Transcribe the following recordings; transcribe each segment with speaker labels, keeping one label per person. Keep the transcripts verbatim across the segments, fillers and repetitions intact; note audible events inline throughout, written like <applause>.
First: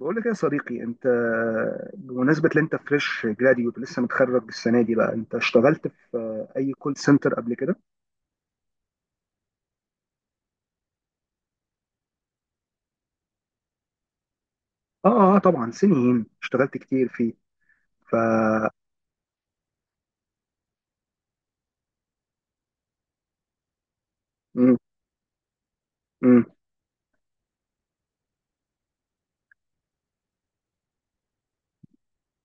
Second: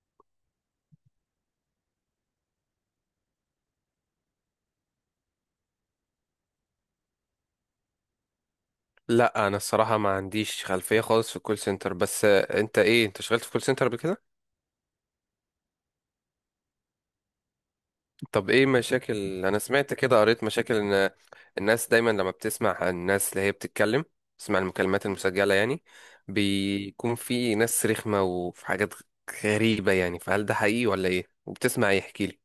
Speaker 1: بقول لك يا صديقي انت. بمناسبة ان انت فريش جراديوت لسه متخرج السنة دي، بقى انت اشتغلت في اي كول سنتر قبل كده؟
Speaker 2: لا، انا الصراحه ما عنديش خلفيه خالص في الكول سنتر بس آه، انت ايه انت اشتغلت في كول سنتر قبل كده؟
Speaker 1: اه اه، طبعا سنين اشتغلت كتير فيه. ف
Speaker 2: طب ايه مشاكل؟ انا سمعت كده، قريت مشاكل ان الناس دايما لما بتسمع عن الناس اللي هي بتتكلم، تسمع
Speaker 1: مم،
Speaker 2: المكالمات المسجله يعني.
Speaker 1: مم.
Speaker 2: بيكون في ناس رخمه وفي حاجات غريبه يعني، فهل ده حقيقي ولا ايه؟ وبتسمع ايه؟ احكي لي.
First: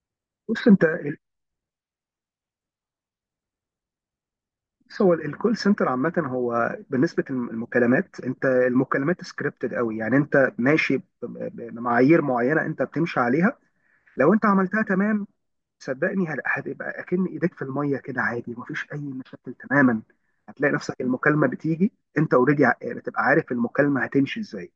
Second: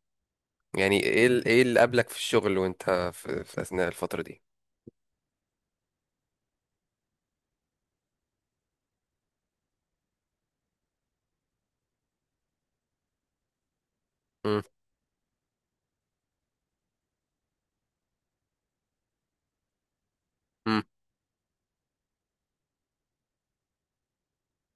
Speaker 1: بص انت
Speaker 2: يعني
Speaker 1: ال-
Speaker 2: ايه ال- ايه اللي قابلك في الشغل وانت في, في اثناء الفتره دي؟
Speaker 1: بص، هو الكول سنتر عامة، هو بالنسبة للمكالمات انت المكالمات سكريبتد قوي، يعني انت ماشي ب- ب- بمعايير معينة انت بتمشي عليها. لو انت
Speaker 2: امم.
Speaker 1: عملتها تمام صدقني هل- هتبقى اكن ايديك في الميه كده، عادي مفيش اي مشاكل تماما. هتلاقي نفسك المكالمه بتيجي، انت اوريدي بتبقى عارف المكالمه هتمشي ازاي.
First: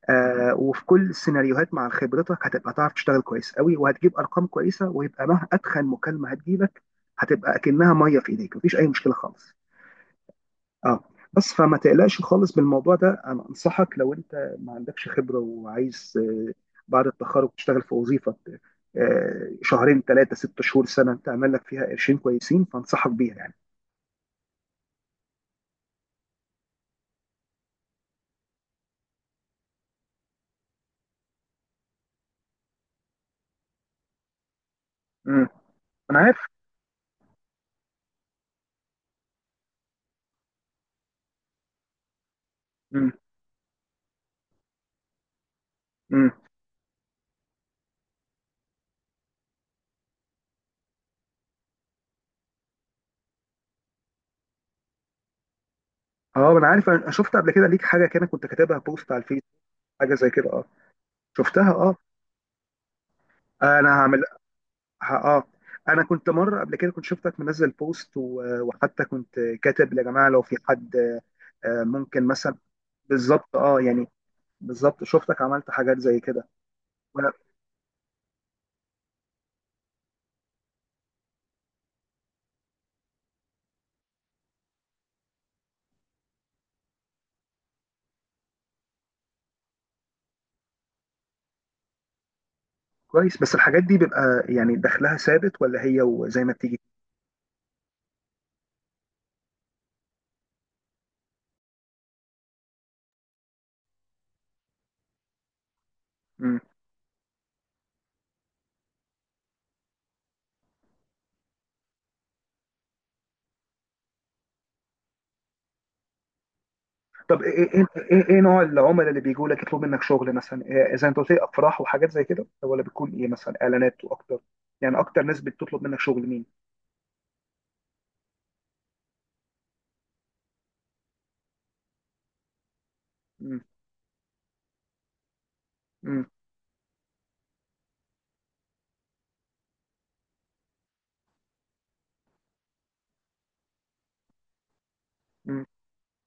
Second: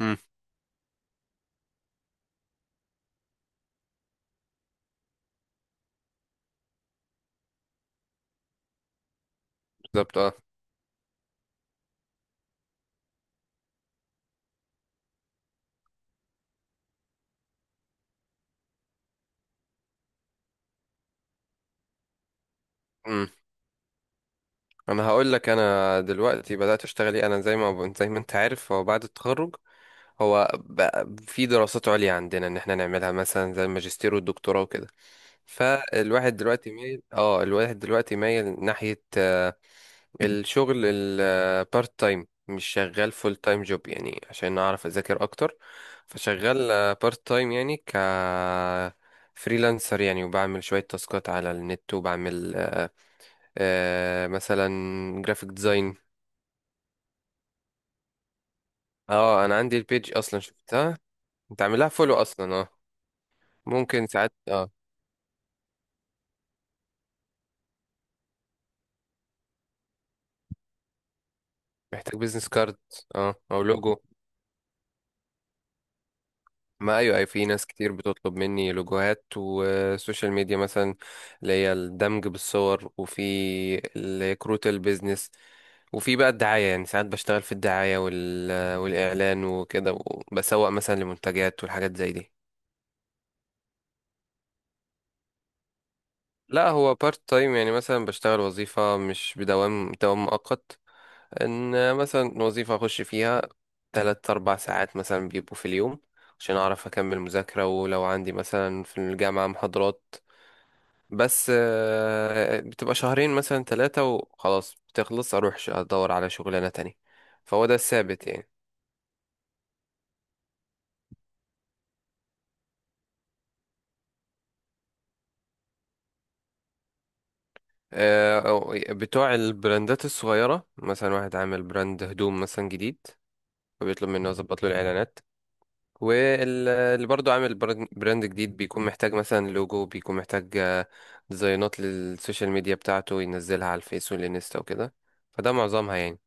Speaker 2: امم.
Speaker 1: آه، وفي كل السيناريوهات مع خبرتك هتبقى تعرف تشتغل كويس قوي، وهتجيب ارقام كويسه، ويبقى مهما اتخن مكالمه هتجيلك هتبقى اكنها ميه في ايديك، مفيش اي مشكله خالص.
Speaker 2: بالظبط،
Speaker 1: اه، بس فما تقلقش خالص بالموضوع ده. انا انصحك، لو انت ما عندكش خبره وعايز آه، بعد التخرج تشتغل في وظيفه آه، شهرين ثلاثه ست شهور سنه، تعمل لك فيها قرشين كويسين، فانصحك
Speaker 2: اه.
Speaker 1: بيها يعني.
Speaker 2: انا هقول لك، انا دلوقتي بدات اشتغل ايه. انا زي ما زي ما انت عارف، هو بعد التخرج هو بقى في دراسات عليا عندنا ان احنا نعملها مثلا زي الماجستير والدكتوراه وكده.
Speaker 1: امم. انا
Speaker 2: فالواحد
Speaker 1: عارف.
Speaker 2: دلوقتي مايل اه الواحد دلوقتي مايل ناحيه آه، الشغل البارت تايم، مش
Speaker 1: امم.
Speaker 2: شغال فول تايم جوب، يعني عشان اعرف اذاكر اكتر.
Speaker 1: امم.
Speaker 2: فشغال بارت تايم، يعني ك فريلانسر يعني، وبعمل شوية تاسكات على النت، وبعمل آه، مثلا جرافيك ديزاين.
Speaker 1: اه، انا عارف، انا شفت قبل كده ليك حاجه كده، كنت كاتبها بوست على الفيس،
Speaker 2: اه، انا عندي البيج
Speaker 1: حاجه زي
Speaker 2: اصلا،
Speaker 1: كده، اه.
Speaker 2: شفتها. انت
Speaker 1: شفتها
Speaker 2: عاملها
Speaker 1: اه.
Speaker 2: فولو اصلا، اه.
Speaker 1: انا
Speaker 2: ممكن
Speaker 1: هعمل.
Speaker 2: ساعات، اه.
Speaker 1: ه- اه، انا كنت مره قبل كده كنت شفتك منزل بوست و- وحتى كنت كاتب يا جماعه لو في حد آه،
Speaker 2: محتاج
Speaker 1: ممكن
Speaker 2: بيزنس
Speaker 1: مثلا.
Speaker 2: كارد. اه،
Speaker 1: بالظبط
Speaker 2: او
Speaker 1: اه
Speaker 2: لوجو.
Speaker 1: يعني، بالظبط شفتك عملت حاجات زي كده.
Speaker 2: ما ايوه، اي
Speaker 1: وأنا-
Speaker 2: في ناس كتير بتطلب مني لوجوهات وسوشيال ميديا، مثلا اللي هي الدمج بالصور، وفي الكروت البيزنس، وفي بقى الدعاية، يعني ساعات بشتغل في الدعاية وال... والإعلان وكده، وبسوق مثلا لمنتجات والحاجات زي دي.
Speaker 1: كويس، بس الحاجات دي بيبقى يعني دخلها ثابت، ولا هي وزي ما
Speaker 2: لا،
Speaker 1: بتيجي؟
Speaker 2: هو بارت تايم يعني، مثلا بشتغل وظيفة مش بدوام دوام مؤقت. ان مثلا وظيفة اخش فيها تلات اربع ساعات مثلا بيبقوا في اليوم، عشان
Speaker 1: مم.
Speaker 2: اعرف اكمل مذاكرة، ولو عندي مثلا في الجامعة محاضرات. بس آه، بتبقى شهرين مثلا ثلاثة وخلاص، بتخلص اروح ش- ادور على شغلانة تانية.
Speaker 1: طب
Speaker 2: فهو
Speaker 1: ايه
Speaker 2: ده
Speaker 1: ايه
Speaker 2: الثابت
Speaker 1: ايه, إيه
Speaker 2: يعني.
Speaker 1: نوع العملاء اللي بيجوا لك يطلبوا منك شغل مثلا؟ إيه، زي ما انت قلت لي افراح وحاجات زي كده، طب ولا بتكون ايه مثلا، اعلانات واكتر؟ يعني اكتر ناس بتطلب منك شغل مين؟
Speaker 2: آه، أو- بتوع البراندات الصغيرة، مثلا واحد عامل براند هدوم مثلا جديد،
Speaker 1: مم.
Speaker 2: فبيطلب مني اظبط له الاعلانات.
Speaker 1: مم.
Speaker 2: واللي برضو عامل برن- براند جديد بيكون محتاج مثلا لوجو، بيكون محتاج آه، ديزاينات للسوشيال ميديا بتاعته ينزلها على الفيس والانستا وكده. فده
Speaker 1: مم.
Speaker 2: معظمها يعني.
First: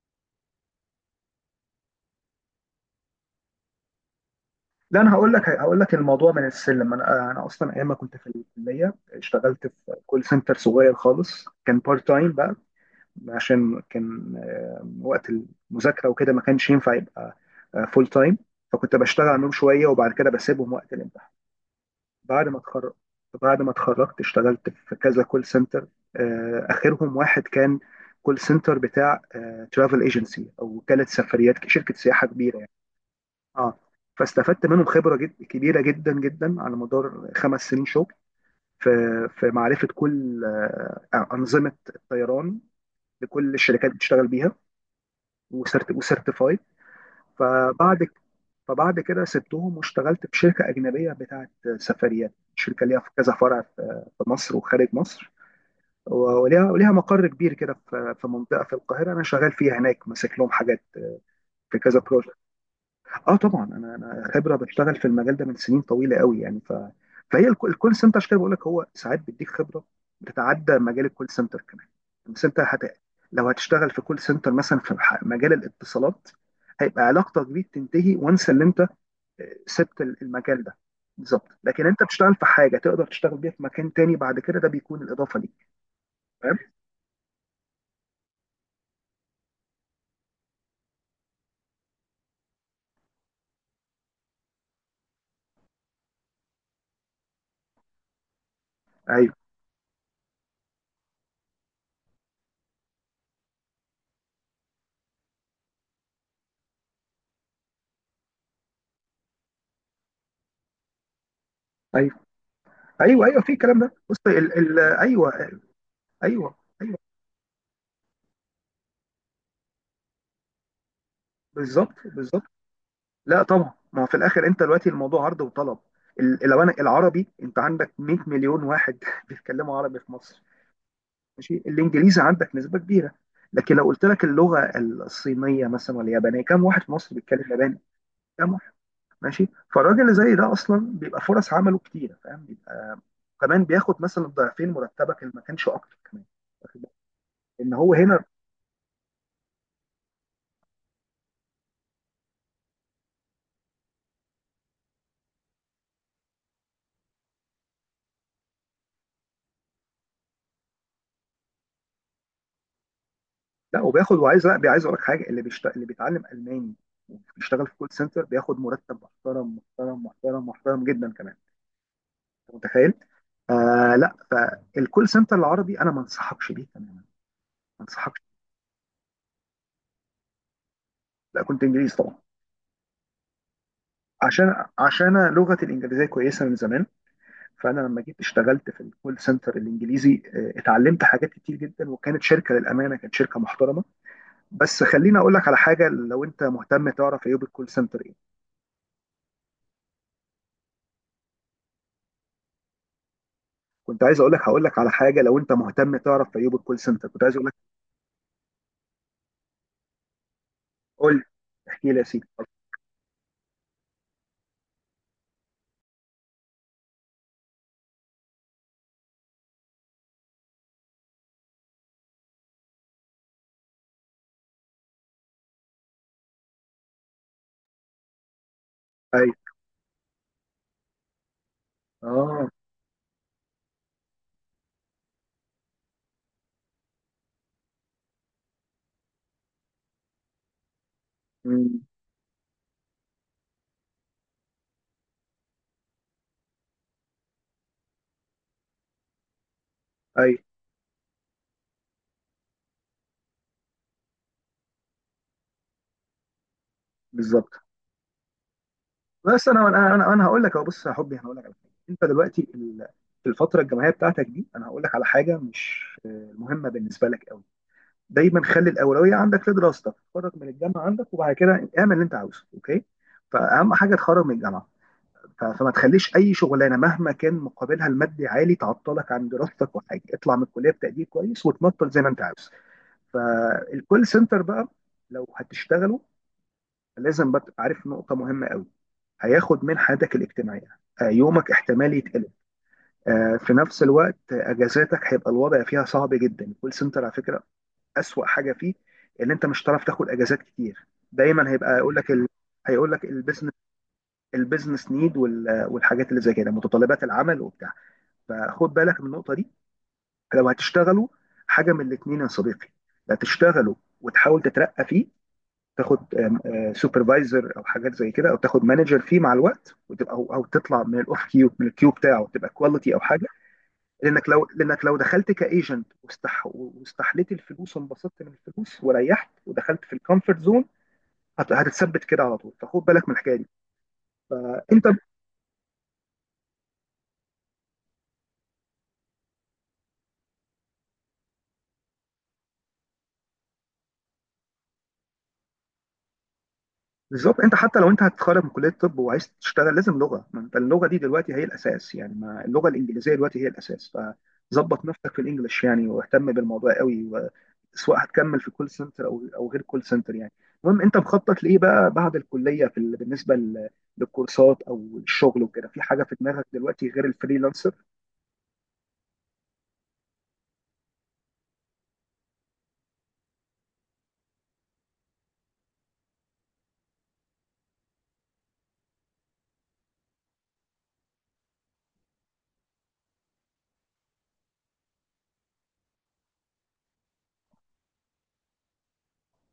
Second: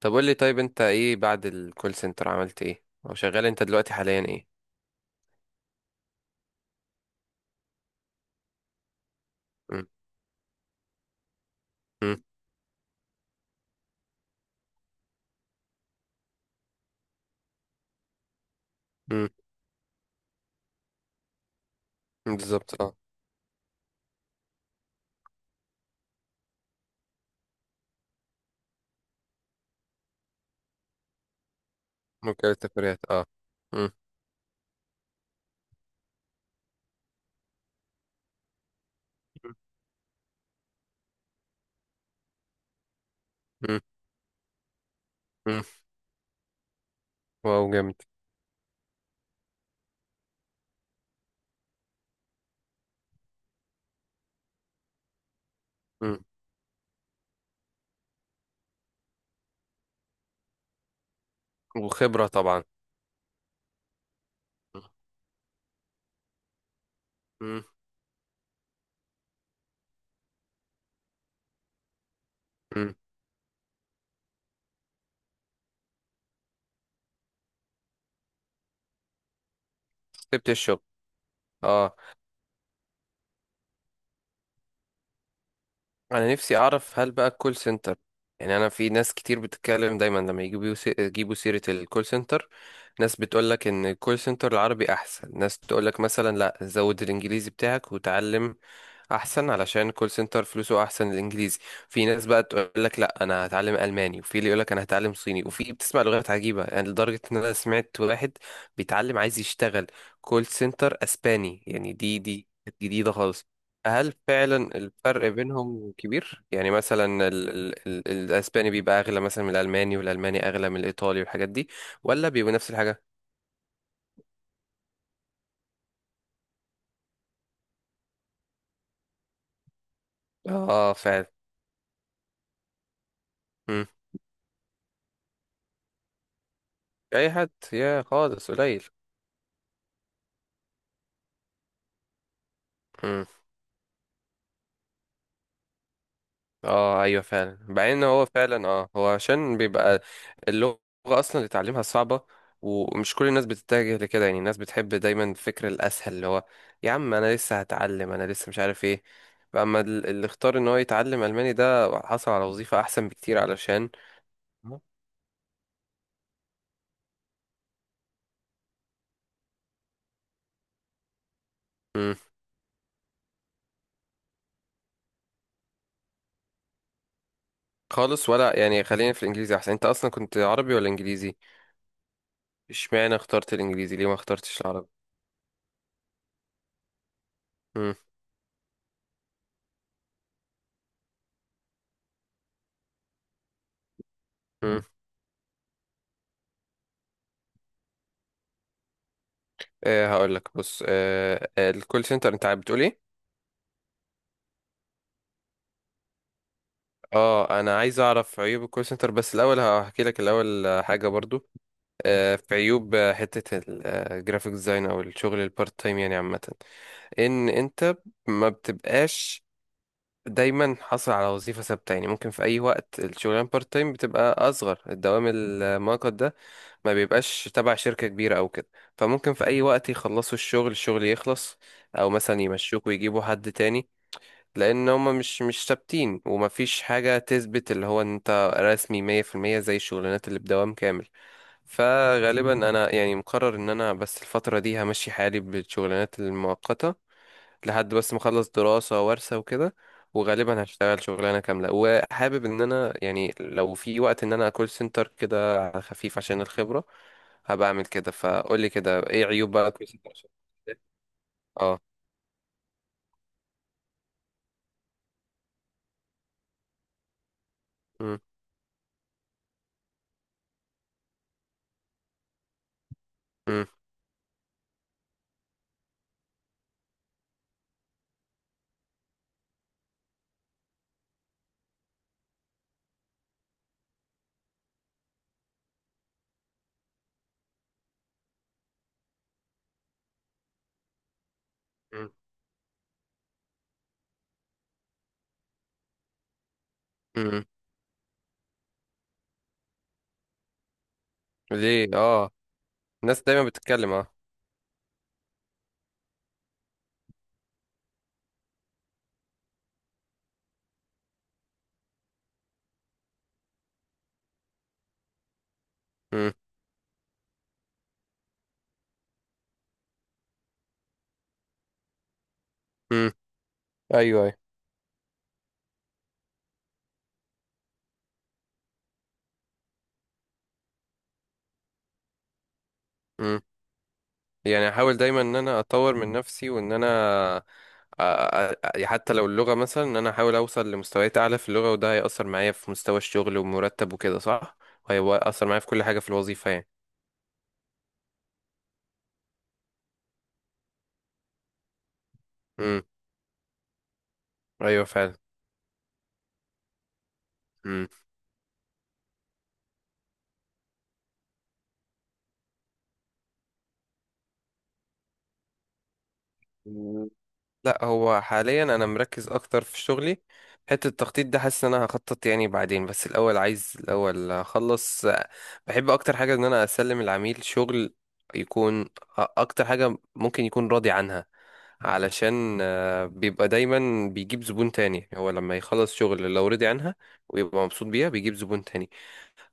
Speaker 2: طب قول لي، طيب انت ايه بعد الكول سنتر؟ عملت ايه او شغال انت دلوقتي حاليا ايه؟
Speaker 1: لا، انا هقول لك هقول لك الموضوع من السلم. انا انا اصلا ايام ما كنت في الكليه اشتغلت
Speaker 2: مم.
Speaker 1: في كول سنتر صغير خالص، كان بارت
Speaker 2: مم.
Speaker 1: تايم، عشان كان آه، وقت المذاكرة وكده، ما كانش ينفع يبقى فول تايم. فكنت بشتغل
Speaker 2: مم.
Speaker 1: عنهم شوية، وبعد كده بسيبهم وقت الامتحان. بعد ما
Speaker 2: بالظبط،
Speaker 1: اتخرج،
Speaker 2: اه.
Speaker 1: بعد ما اتخرجت اشتغلت في كذا كول سنتر، آه، آخرهم واحد كان كول سنتر بتاع ترافل ايجنسي، أو وكالة سفريات، شركة سياحة
Speaker 2: ممكن
Speaker 1: كبيرة يعني.
Speaker 2: التفريات، اه.
Speaker 1: اه،
Speaker 2: مم.
Speaker 1: فاستفدت منهم خبرة جد كبيرة جدا جدا، على مدار خمس سنين شغل، في في معرفة كل آه، أنظمة الطيران لكل
Speaker 2: مم.
Speaker 1: الشركات بتشتغل بيها،
Speaker 2: مم.
Speaker 1: وسرت وسيرتيفايد.
Speaker 2: واو، جامد.
Speaker 1: فبعد فبعد كده سبتهم واشتغلت في شركه اجنبيه بتاعت سفريات، شركه ليها في كذا فرع في في مصر وخارج مصر،
Speaker 2: مم.
Speaker 1: وليها وليها مقر كبير كده في في منطقه في القاهره، انا شغال فيها هناك، ماسك لهم حاجات في كذا.
Speaker 2: وخبرة طبعا.
Speaker 1: اه طبعا، انا انا خبره بشتغل في المجال ده من سنين طويله قوي يعني. ف فهي الك-
Speaker 2: مم.
Speaker 1: الكول سنتر، عشان كده بقول لك هو ساعات بيديك خبره بتتعدى مجال الكول سنتر كمان. بس انت هت...
Speaker 2: مم.
Speaker 1: لو هتشتغل في كول سنتر مثلا في ح- مجال الاتصالات، هيبقى علاقتك بيه بتنتهي، وانس اللي انت آه، سبت ال-
Speaker 2: سبت
Speaker 1: المجال ده.
Speaker 2: الشغل.
Speaker 1: بالظبط، لكن
Speaker 2: اه،
Speaker 1: انت بتشتغل في حاجه تقدر تشتغل بيها في مكان تاني بعد كده، ده بيكون الاضافه ليك.
Speaker 2: انا نفسي
Speaker 1: فاهم.
Speaker 2: اعرف هل بقى الكول سنتر، يعني انا في ناس كتير بتتكلم دايما لما يجيبوا سي- يجيبوا سيرة الكول سنتر، ناس بتقول لك ان الكول سنتر العربي احسن، ناس تقول لك مثلا لا زود الانجليزي بتاعك وتعلم
Speaker 1: ايوه،
Speaker 2: احسن، علشان الكول سنتر فلوسه احسن الانجليزي. في ناس بقى تقول لك لا انا هتعلم الماني، وفي اللي يقول لك انا هتعلم صيني، وفي بتسمع لغات عجيبة يعني، لدرجة ان انا سمعت واحد بيتعلم عايز يشتغل كول سنتر اسباني يعني.
Speaker 1: ايوه،
Speaker 2: دي دي جديدة
Speaker 1: ايوه، ايوه
Speaker 2: خالص.
Speaker 1: في الكلام ده.
Speaker 2: هل
Speaker 1: بص ال...
Speaker 2: فعلا
Speaker 1: ال...
Speaker 2: الفرق
Speaker 1: ايوه، ايوه،
Speaker 2: بينهم كبير؟
Speaker 1: ايوه.
Speaker 2: يعني مثلا ال ال ال الاسباني بيبقى اغلى مثلا من الالماني، والالماني اغلى من الايطالي، والحاجات دي،
Speaker 1: بالظبط،
Speaker 2: ولا
Speaker 1: بالظبط.
Speaker 2: بيبقوا نفس الحاجة؟
Speaker 1: لا طبعا، ما هو في الاخر انت دلوقتي الموضوع عرض وطلب. ال- لو انا العربي، انت عندك 100 مليون واحد <laughs> بيتكلموا عربي في مصر،
Speaker 2: اه فعلا.
Speaker 1: ماشي. الانجليزي عندك نسبه كبيره. لكن لو
Speaker 2: مم.
Speaker 1: قلت لك اللغه الصينيه مثلا، ولا اليابانيه، كم واحد في مصر
Speaker 2: اي
Speaker 1: بيتكلم
Speaker 2: حد،
Speaker 1: ياباني؟
Speaker 2: يا خالص
Speaker 1: كم واحد؟
Speaker 2: قليل.
Speaker 1: ماشي. فالراجل اللي زي ده اصلا بيبقى فرص عمله كتيره، فاهم، بيبقى كمان بياخد مثلا ضعفين مرتبك، اللي ما كانش اكتر كمان. واخد بالك؟
Speaker 2: اه ايوه فعلا،
Speaker 1: ان هو
Speaker 2: بعدين إن
Speaker 1: هنا،
Speaker 2: هو فعلا، اه هو عشان بيبقى اللغة اصلا اللي تعلمها صعبة، ومش كل الناس بتتجه لكده، يعني الناس بتحب دايما الفكر الاسهل، اللي هو يا عم انا لسه هتعلم، انا لسه مش عارف ايه. اما ال- اللي اختار ان هو يتعلم الماني ده حصل على وظيفة احسن بكتير
Speaker 1: لا
Speaker 2: علشان.
Speaker 1: وبياخد وعايز، لا بي- عايز اقول لك حاجه، اللي بيشت... اللي بيتعلم الماني وبيشتغل في كول سنتر بياخد مرتب محترم محترم محترم محترم جدا كمان.
Speaker 2: مم.
Speaker 1: انت متخيل؟ آه لا، فالكول سنتر العربي انا ما انصحكش بيه تماما، ما انصحكش.
Speaker 2: خالص، ولا يعني خلينا في الانجليزي احسن؟ انت اصلا كنت عربي ولا انجليزي؟
Speaker 1: لا كنت انجليزي طبعا.
Speaker 2: اشمعنى اخترت الانجليزي؟ ليه ما اخترتش
Speaker 1: عشان،
Speaker 2: العربي؟
Speaker 1: عشان أنا لغتي الانجليزيه كويسه من زمان، فانا
Speaker 2: امم.
Speaker 1: لما جيت اشتغلت في الكول سنتر الانجليزي آه، اتعلمت حاجات كتير جدا، وكانت شركه للامانه، كانت شركه محترمه.
Speaker 2: امم.
Speaker 1: بس خليني اقول لك على حاجه لو انت مهتم تعرف عيوب الكول سنتر.
Speaker 2: آه هقول لك، بص. آه آه، الكول سنتر انت بتقول ايه؟
Speaker 1: كنت عايز اقول لك، هقول لك على حاجه لو انت مهتم تعرف في ايوب الكول سنتر، كنت عايز اقول لك.
Speaker 2: اه، انا عايز اعرف عيوب الكول سنتر، بس الاول هحكي لك الاول آه، حاجه
Speaker 1: قول لي.
Speaker 2: برضو.
Speaker 1: احكي لي يا سيدي.
Speaker 2: آه، في عيوب، آه، حته الجرافيك ديزاين او الشغل البارت تايم يعني عامه، ان انت ما بتبقاش دايما حاصل على وظيفه ثابته، يعني ممكن في اي وقت الشغلانه بارت تايم بتبقى اصغر، الدوام المؤقت ده ما بيبقاش تبع شركه كبيره او كده،
Speaker 1: اي
Speaker 2: فممكن في اي وقت يخلصوا الشغل الشغل يخلص، او مثلا
Speaker 1: اه.
Speaker 2: يمشوك ويجيبوا حد تاني، لان هما مش مش ثابتين ومفيش حاجة تثبت اللي هو إن انت رسمي مية في المية زي الشغلانات اللي بدوام كامل.
Speaker 1: أمم.
Speaker 2: فغالبا انا يعني مقرر ان انا بس الفترة دي همشي حالي بالشغلانات المؤقتة، لحد بس ما اخلص دراسة وورثة وكده،
Speaker 1: اي.
Speaker 2: وغالبا هشتغل شغلانة كاملة، وحابب ان انا يعني لو في وقت ان انا كول سنتر كده على خفيف عشان الخبرة
Speaker 1: بالظبط.
Speaker 2: هبقى اعمل كده. فقولي كده، ايه
Speaker 1: بس
Speaker 2: عيوب
Speaker 1: انا
Speaker 2: بقى كول
Speaker 1: انا
Speaker 2: سنتر
Speaker 1: انا, أنا
Speaker 2: عشان-
Speaker 1: هقول لك اهو، بص يا حبي، انا هقول لك على حاجه.
Speaker 2: اه؟
Speaker 1: انت دلوقتي ال- في الفتره الجامعيه بتاعتك دي، انا هقول لك على حاجه مش آه، مهمه بالنسبه لك قوي.
Speaker 2: مم.
Speaker 1: دايما خلي الاولويه عندك في دراستك، اتخرج من الجامعه عندك وبعد كده اعمل اللي انت عاوزه، اوكي؟
Speaker 2: مم.
Speaker 1: فاهم حاجه؟ تخرج من الجامعه. ف- فما تخليش اي شغلانه مهما كان مقابلها المادي عالي تعطلك عن دراستك، وحاجه اطلع من الكليه بتقدير كويس، وتنطل زي ما انت عاوز. فالكول سنتر بقى، لو هتشتغله، لازم بقى تبقى عارف نقطه مهمه قوي، هياخد من حياتك الاجتماعيه. آه، يومك احتمال
Speaker 2: مم.
Speaker 1: يتقلب. آه، في نفس الوقت آه، اجازاتك هيبقى الوضع فيها صعب جدا. الكول سنتر على فكره
Speaker 2: مم.
Speaker 1: اسوأ حاجه فيه ان انت مش هتعرف تاخد اجازات كتير، دايما هيبقى
Speaker 2: ليه،
Speaker 1: يقول لك ال...
Speaker 2: اه.
Speaker 1: هيقول لك
Speaker 2: الناس دايما
Speaker 1: البيزنس،
Speaker 2: بتتكلم، اه.
Speaker 1: البيزنس نيد، والحاجات اللي زي كده، متطلبات العمل وبتاع. فخد بالك من النقطه دي لو هتشتغلوا. حاجه من الاثنين يا صديقي، لا تشتغلوا وتحاول تترقى فيه، تاخد
Speaker 2: مم.
Speaker 1: سوبرفايزر او حاجات زي كده، او تاخد مانجر فيه مع الوقت، وتبقى او, أو تطلع من الاوف كيو، من الكيو بتاعه، تبقى كواليتي او
Speaker 2: مم.
Speaker 1: حاجه.
Speaker 2: ايوه،
Speaker 1: لانك
Speaker 2: ايوه.
Speaker 1: لو لانك لو دخلت كايجنت واستح واستحليت الفلوس وانبسطت من الفلوس وريحت ودخلت في الكومفورت زون، هتتثبت كده على طول، فخد بالك من الحكايه
Speaker 2: مم.
Speaker 1: دي.
Speaker 2: يعني
Speaker 1: فانت
Speaker 2: احاول دايما ان انا اطور من نفسي وان انا، أ- أ- أ- حتى لو اللغة، مثلا ان انا احاول اوصل لمستويات اعلى في اللغة، وده هيأثر معايا في مستوى الشغل ومرتب وكده صح؟ هيأثر معايا في كل حاجة في الوظيفة يعني.
Speaker 1: بالظبط، انت حتى لو انت هتتخرج من كليه الطب وعايز تشتغل لازم لغه، ما انت اللغه دي دلوقتي هي الاساس يعني، ما اللغه
Speaker 2: امم.
Speaker 1: الانجليزيه دلوقتي هي الاساس. فظبط
Speaker 2: ايوه
Speaker 1: نفسك
Speaker 2: فعلا.
Speaker 1: في الانجليش يعني، واهتم بالموضوع قوي و...
Speaker 2: امم.
Speaker 1: سواء هتكمل في كول سنتر او او غير كول سنتر يعني. المهم، انت مخطط لايه بقى بعد الكليه في ال... بالنسبه لل... للكورسات او الشغل وكده؟ في حاجه في دماغك دلوقتي غير الفريلانسر؟
Speaker 2: لا، هو حاليا انا مركز اكتر في شغلي، حته التخطيط ده حاسس ان انا هخطط يعني بعدين، بس الاول عايز الاول اخلص. بحب اكتر حاجه ان انا اسلم العميل شغل يكون اكتر حاجه ممكن يكون راضي عنها، علشان آه، بيبقى دايما بيجيب زبون تاني هو، لما يخلص شغل لو رضي عنها ويبقى مبسوط بيها بيجيب زبون تاني.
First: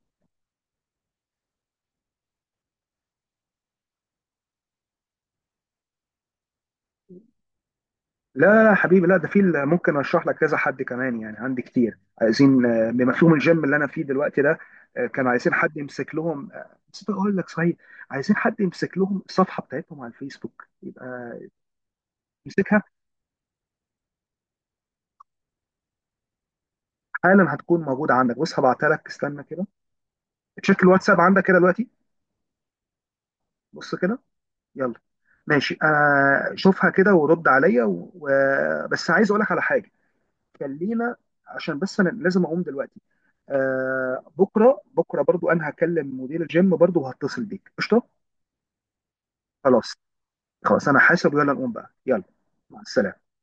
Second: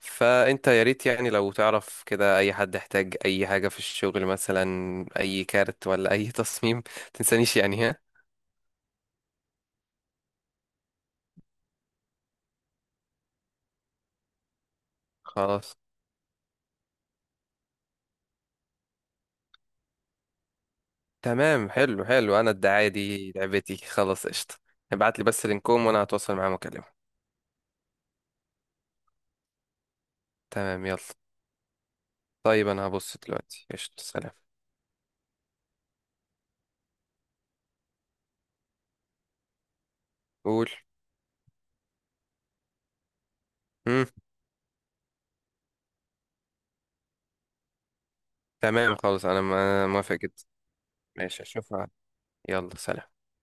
Speaker 2: فانت يا ريت يعني لو تعرف كده اي حد احتاج اي حاجه في الشغل، مثلا اي كارت ولا اي <laughs> تصميم، تنسانيش يعني.
Speaker 1: لا، لا، لا حبيبي، لا ده في ال- ممكن اشرح لك كذا حد كمان يعني، عندي كتير عايزين آه، بمفهوم الجيم اللي انا فيه دلوقتي ده آه، كانوا عايزين
Speaker 2: خلاص.
Speaker 1: حد يمسك لهم. آه، نسيت اقول لك، صحيح عايزين حد يمسك لهم الصفحه بتاعتهم على الفيسبوك، يبقى
Speaker 2: تمام، حلو حلو، انا
Speaker 1: امسكها.
Speaker 2: الدعاية دي لعبتي، خلاص قشطة. ابعت لي بس لينكوم وانا هتواصل معاهم واكلمهم.
Speaker 1: حالا هتكون موجوده عندك، بص هبعتها لك، استنى كده. تشيك
Speaker 2: تمام، يلا.
Speaker 1: الواتساب عندك كده دلوقتي.
Speaker 2: طيب انا هبص دلوقتي،
Speaker 1: بص
Speaker 2: قشطة،
Speaker 1: كده.
Speaker 2: سلام.
Speaker 1: يلا. ماشي، انا شوفها كده ورد عليا، و... و- بس عايز اقول لك على حاجه.
Speaker 2: قول.
Speaker 1: خلينا، عشان بس انا لازم اقوم دلوقتي.
Speaker 2: مم.
Speaker 1: آه، بكره بكره برضو انا هكلم مدير الجيم برضو وهتصل بيك قشطه.
Speaker 2: تمام خلاص، انا م- أنا
Speaker 1: خلاص،
Speaker 2: موافق جدا.
Speaker 1: خلاص انا حاسب،
Speaker 2: ماشي،
Speaker 1: ويلا نقوم
Speaker 2: اشوفها.
Speaker 1: بقى، يلا.
Speaker 2: يلا،
Speaker 1: مع السلامه.
Speaker 2: سلام.